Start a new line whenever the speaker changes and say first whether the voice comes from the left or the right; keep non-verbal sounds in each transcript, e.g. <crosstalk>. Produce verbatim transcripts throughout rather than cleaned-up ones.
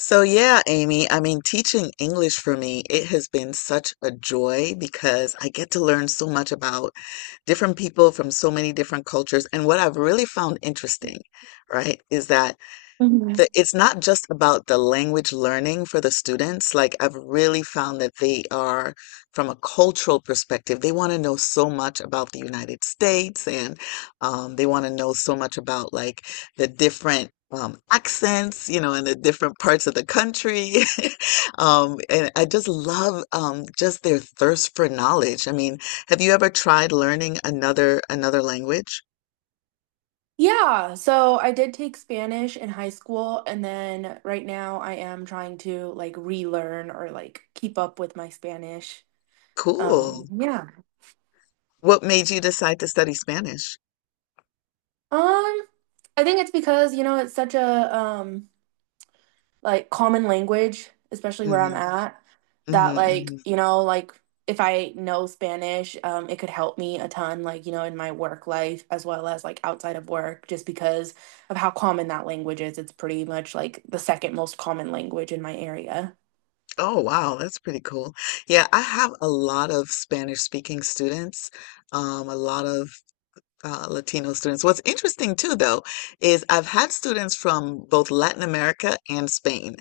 left: So, yeah, Amy, I mean, teaching English for me, it has been such a joy because I get to learn so much about different people from so many different cultures. And what I've really found interesting, right, is that
right: Mhm.
left: the, it's not just about the language learning for the students. Like I've really found that they are, from a cultural perspective, they want to know so much about the United States and um, they want to know so much about like the different um, accents, you know, and the different parts of the country. <laughs> Um, and I just love um, just their thirst for knowledge. I mean, have you ever tried learning another another language?
right: Yeah, so I did take Spanish in high school, and then right now I am trying to like relearn or like keep up with my Spanish.
left: Cool.
right: Um, yeah.
left: What made you decide to study Spanish?
right: Um, I think it's because, you know, it's such a um like common language, especially where I'm
left: Mm-hmm.
right: at, that
left: Mhm,
right: like,
left: mhm.
right: you know, like if I know Spanish, um, it could help me a ton, like, you know, in my work life as well as like outside of work, just because of how common that language is. It's pretty much like the second most common language in my area.
left: Oh, wow, that's pretty cool. Yeah, I have a lot of Spanish speaking students, um, a lot of uh, Latino students. What's interesting too, though, is I've had students from both Latin America and Spain,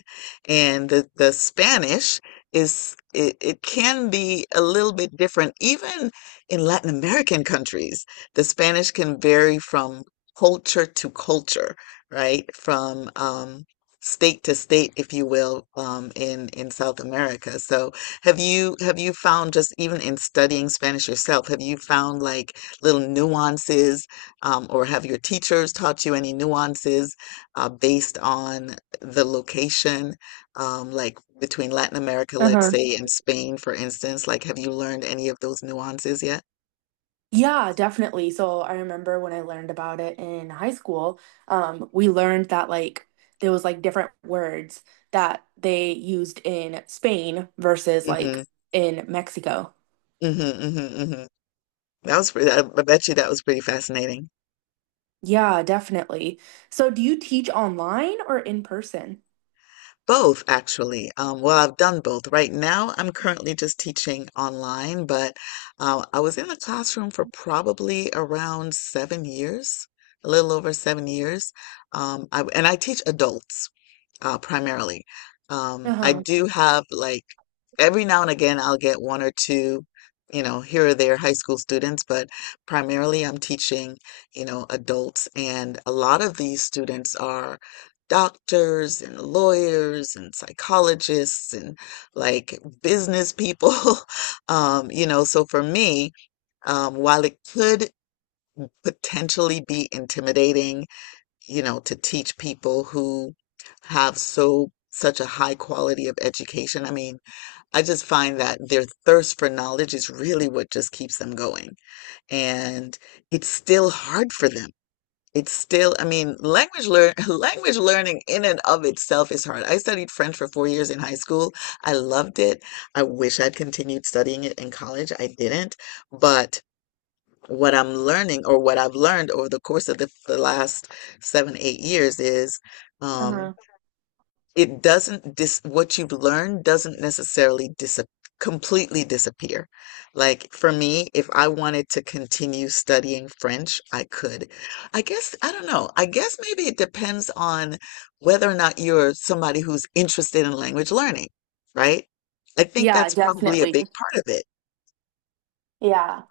left: and the, the Spanish is it, it can be a little bit different. Even in Latin American countries, the Spanish can vary from culture to culture, right? From um, state to state, if you will, um, in in South America. So, have you have you found just even in studying Spanish yourself, have you found like little nuances, um, or have your teachers taught you any nuances uh, based on the location, um, like between Latin America, let's
right: Uh-huh.
left: say, and Spain, for instance? Like, have you learned any of those nuances yet?
right: Yeah, definitely. So I remember when I learned about it in high school, um, we learned that like there was like different words that they used in Spain versus
left: Mm-hmm.
right: like in Mexico.
left: Mm-hmm. Mm-hmm. Mm-hmm. That was pretty, I I bet you that was pretty fascinating.
right: Yeah, definitely. So do you teach online or in person?
left: Both, actually. Um, well, I've done both. Right now, I'm currently just teaching online, but uh, I was in the classroom for probably around seven years, a little over seven years. Um, I, and I teach adults uh, primarily. Um, I
right: Uh-huh.
left: do have like every now and again I'll get one or two, you know, here or there high school students, but primarily I'm teaching, you know, adults, and a lot of these students are doctors and lawyers and psychologists and like business people. <laughs> Um, you know, so for me, um, while it could potentially be intimidating, you know, to teach people who have so such a high quality of education. I mean, I just find that their thirst for knowledge is really what just keeps them going. And it's still hard for them. It's still, I mean, language learn <laughs> language learning in and of itself is hard. I studied French for four years in high school. I loved it. I wish I'd continued studying it in college. I didn't, but what I'm learning or what I've learned over the course of the, the last seven, eight years is um,
right: Uh-huh.
left: it doesn't dis what you've learned doesn't necessarily dis completely disappear. Like for me, if I wanted to continue studying French, I could. I guess, I don't know. I guess maybe it depends on whether or not you're somebody who's interested in language learning, right? I think
right: Yeah,
left: that's probably a
right: definitely.
left: big part of it.
right: Yeah.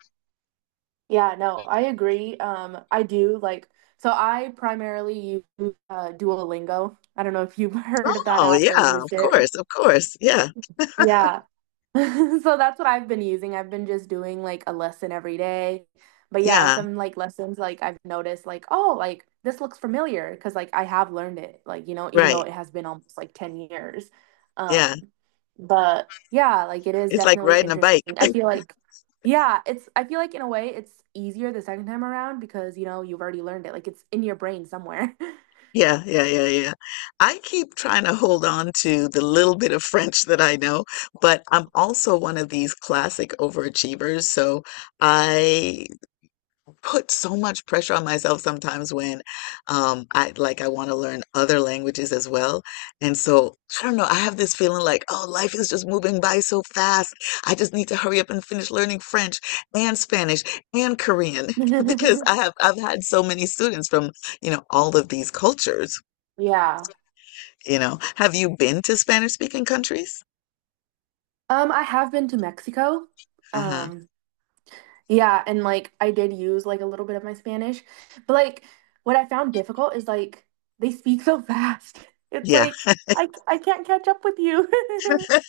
right: Yeah, no, I agree. Um, I do like, so I primarily use uh Duolingo. I don't know if you've <laughs> heard of that
left: Oh,
right: app or
left: yeah,
right: used
left: of
right: it.
left: course, of course. Yeah,
right: Yeah. <laughs> So that's what I've been using. I've been just doing like a lesson every day. But yeah,
left: yeah,
right: some like lessons like I've noticed like, oh, like this looks familiar because like I have learned it, like, you know, even though
left: right.
right: it has been almost like ten years.
left: Yeah,
right: Um, but yeah, like it is
left: it's like
right: definitely
left: riding a
right: interesting.
left: bike.
right: I
left: <laughs>
right: feel like, yeah, it's I feel like in a way it's easier the second time around because, you know, you've already learned it. Like it's in your brain somewhere. <laughs>
left: Yeah, yeah, yeah, yeah. I keep trying to hold on to the little bit of French that I know, but I'm also one of these classic overachievers. So I put so much pressure on myself sometimes when um I like I want to learn other languages as well. And so I don't know, I have this feeling like, oh, life is just moving by so fast. I just need to hurry up and finish learning French and Spanish and Korean <laughs> because I
right: <laughs>
left: have I've had so many students from, you know, all of these cultures,
right: Yeah.
left: you know. Have you been to Spanish speaking countries?
right: Um, I have been to Mexico.
left: Uh-huh.
right: Um, Yeah, and like I did use like a little bit of my Spanish, but like what I found difficult is like they speak so fast. <laughs> It's
left: Yeah.
right: like I I can't catch up with you. <laughs>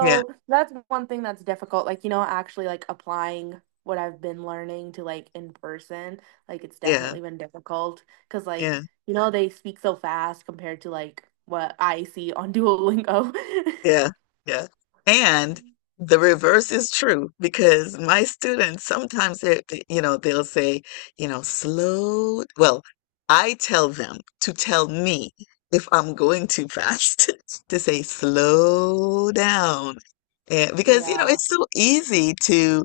left: Yeah.
right: that's one thing that's difficult. Like, you know, actually like applying what I've been learning to like in person, like it's
left: Yeah.
right: definitely been difficult because like,
left: Yeah.
right: you know, they speak so fast compared to like what I see on Duolingo.
left: Yeah, yeah. And the reverse is true because my students sometimes they, they- you know, they'll say, you know, slow. Well, I tell them to tell me if I'm going too fast <laughs> to say slow down. And
right: <laughs>
left: because, you know,
right: Yeah.
left: it's so easy to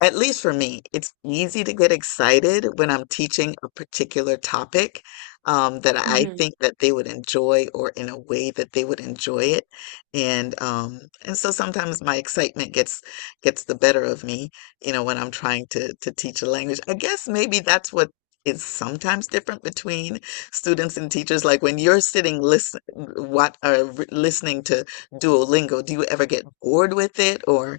left: at least for me, it's easy to get excited when I'm teaching a particular topic um, that I
right: Mhm.
left: think that they would enjoy or in a way that they would enjoy it. And um, and so sometimes my excitement gets gets the better of me, you know, when I'm trying to to teach a language. I guess maybe that's what is sometimes different between students and teachers. Like when you're sitting listen what or re- listening to Duolingo, do you ever get bored with it or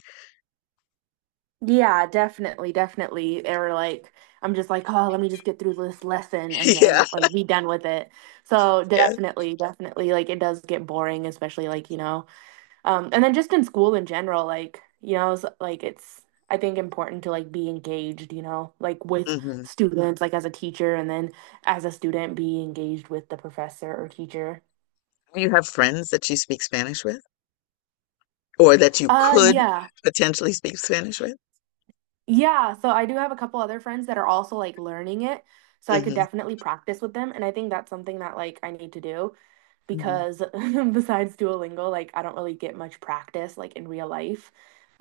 right: Yeah, definitely, definitely. They were like, I'm just like, oh, let me just get through this lesson and
left: <laughs> yeah,
right: then like be done with it. So
left: yeah.
right: definitely, definitely, like it does get boring, especially like, you know, um, and then just in school in general, like, you know, s- like it's I think important to like be engaged, you know, like with
left: Mhm.
right: students, like as a teacher, and then as a student, be engaged with the professor or teacher.
left: Do you have friends that you speak Spanish with, or that you
right: Uh,
left: could
right: yeah.
left: potentially speak Spanish with?
right: Yeah, so I do have a couple other friends that are also like learning it, so I could
left: Hmm.
right: definitely practice with them, and I think that's something that like I need to do
left: Hmm.
right: because <laughs> besides Duolingo, like I don't really get much practice like in real life.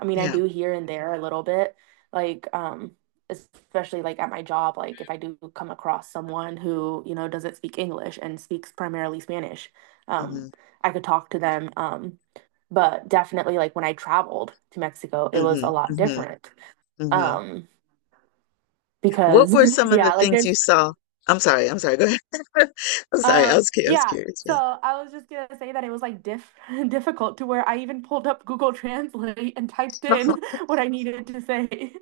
right: I mean, I
left: Yeah.
right: do here and there a little bit, like um especially like at my job, like if I do come across someone who, you know, doesn't speak English and speaks primarily Spanish,
left: Hmm.
right: um I could talk to them um but definitely like when I traveled to Mexico, it
left: Hmm.
right: was a lot
left: Hmm.
right: different.
left: Hmm.
right: Um,
left: What
right: because
left: were
right: <laughs>
left: some of the
right: yeah, like
left: things you
right: there's
left: saw? I'm sorry. I'm sorry. Go ahead. <laughs> I'm sorry. I
right: um
left: was, cu- I was
right: yeah.
left: curious.
right: So I was just gonna say that it was like diff <laughs> difficult to where I even pulled up Google Translate and typed
left: Yeah. <laughs>
right: in <laughs> what I needed to say. <laughs>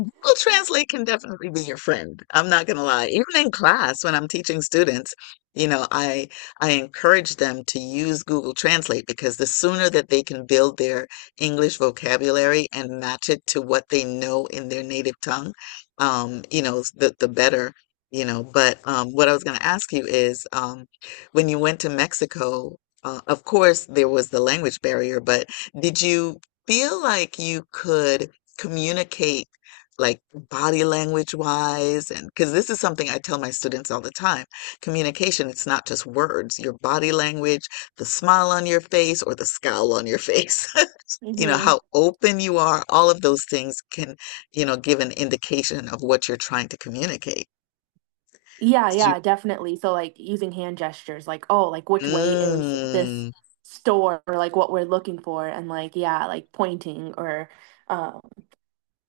left: Google Translate can definitely be your friend. I'm not going to lie. Even in class, when I'm teaching students, you know, I I encourage them to use Google Translate because the sooner that they can build their English vocabulary and match it to what they know in their native tongue, um, you know, s- the the better, you know. But um, what I was going to ask you is, um, when you went to Mexico, uh, of course there was the language barrier, but did you feel like you could communicate? Like body language wise and because this is something I tell my students all the time. Communication, it's not just words. Your body language, the smile on your face or the scowl on your face. <laughs> You know,
right: Hmm.
left: how open you are, all of those things can, you know, give an indication of what you're trying to communicate.
right: Yeah,
left: Did
right: yeah, definitely. So like using hand gestures, like, oh, like
left: you,
right: which way is this
left: mm,
right: store or like what we're looking for and like yeah, like pointing or um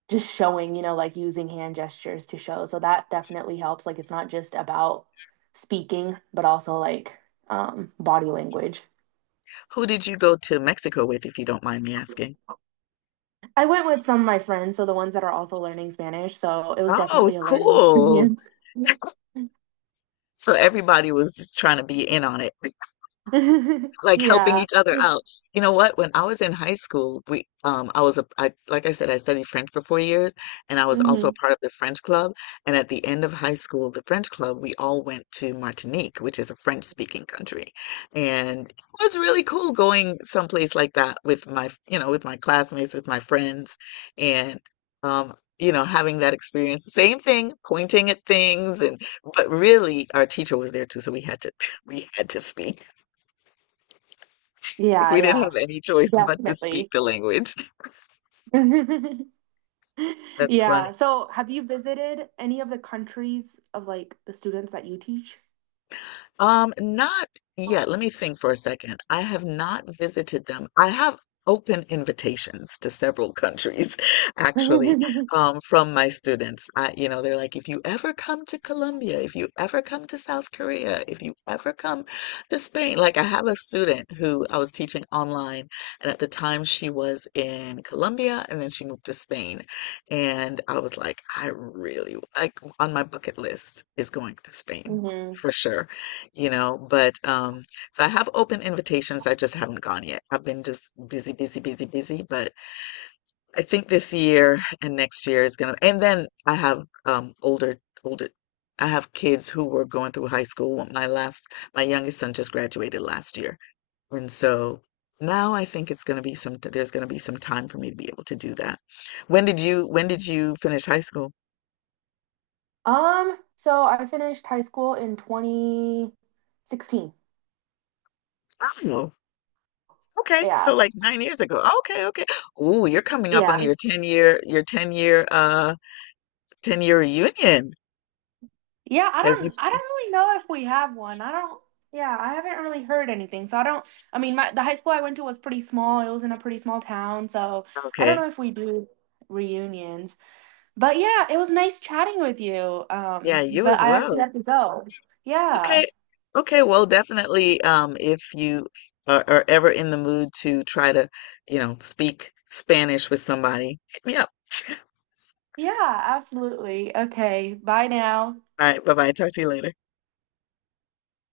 right: just showing, you know, like using hand gestures to show. So that definitely helps. Like it's not just about speaking, but also like um body language.
left: who did you go to Mexico with, if you don't mind me asking?
right: I went with some of my friends, so the ones that are also learning Spanish, so it was
left: Oh,
right: definitely a learning
left: cool.
right: experience.
left: <laughs> So everybody was just trying to be in on it.
right: <laughs>
left: Like helping
right: Yeah.
left: each other out. You know what? When I was in high school, we um I was a I like I said, I studied French for four years and I was also a
right: Hmm.
left: part of the French club. And at the end of high school, the French club, we all went to Martinique, which is a French speaking country. And it was really cool going someplace like that with my, you know, with my classmates, with my friends and um you know, having that experience, same thing, pointing at things, and but really, our teacher was there too, so we had to <laughs> we had to speak. Like
right: Yeah,
left: we didn't
right: yeah.
left: have any choice but to speak
right: Definitely.
left: the language.
right: <laughs> <laughs>
left: <laughs> That's funny.
right: Yeah. So have you visited any of the countries of like the students that you teach?
left: Um, not yet. Let me think for a second. I have not visited them. I have open invitations to several countries, <laughs> actually,
right: <laughs>
left: um, from my students. I, you know, they're like, if you ever come to Colombia, if you ever come to South Korea, if you ever come to Spain. Like, I have a student who I was teaching online, and at the time she was in Colombia, and then she moved to Spain. And I was like, I really, like, on my bucket list is going to Spain
right: Hmm.
left: for sure, you know, but um, so I have open invitations. I just haven't gone yet. I've been just busy, busy, busy, busy. But I think this year and next year is gonna, and then I have um older, older, I have kids who were going through high school. My last, my youngest son just graduated last year, and so now I think it's gonna be some, there's gonna be some time for me to be able to do that. When did you, when did you finish high school?
right: Um, so I finished high school in twenty sixteen.
left: Oh. Okay, so
right: Yeah.
left: like nine years ago. Okay, okay. Ooh, you're coming up
right: Yeah.
left: on
right: Mm.
left: your ten year, your ten year, uh, ten year reunion.
right: Yeah, I
left: Have you?
right: don't I don't really know if we have one. I don't Yeah, I haven't really heard anything. So I don't I mean my the high school I went to was pretty small. It was in a pretty small town, so I don't
left: Okay.
right: know if we do reunions. But yeah, it was nice chatting with you.
left: Yeah,
right: Um,
left: you
right: but
left: as
right: I actually
left: well.
right: have to go. Yeah.
left: Okay. Okay. Well, definitely, um, if you are, are ever in the mood to try to, you know, speak Spanish with somebody, hit me up.
right: Yeah, absolutely. Okay, bye now.
left: All right. Bye bye. Talk to you later.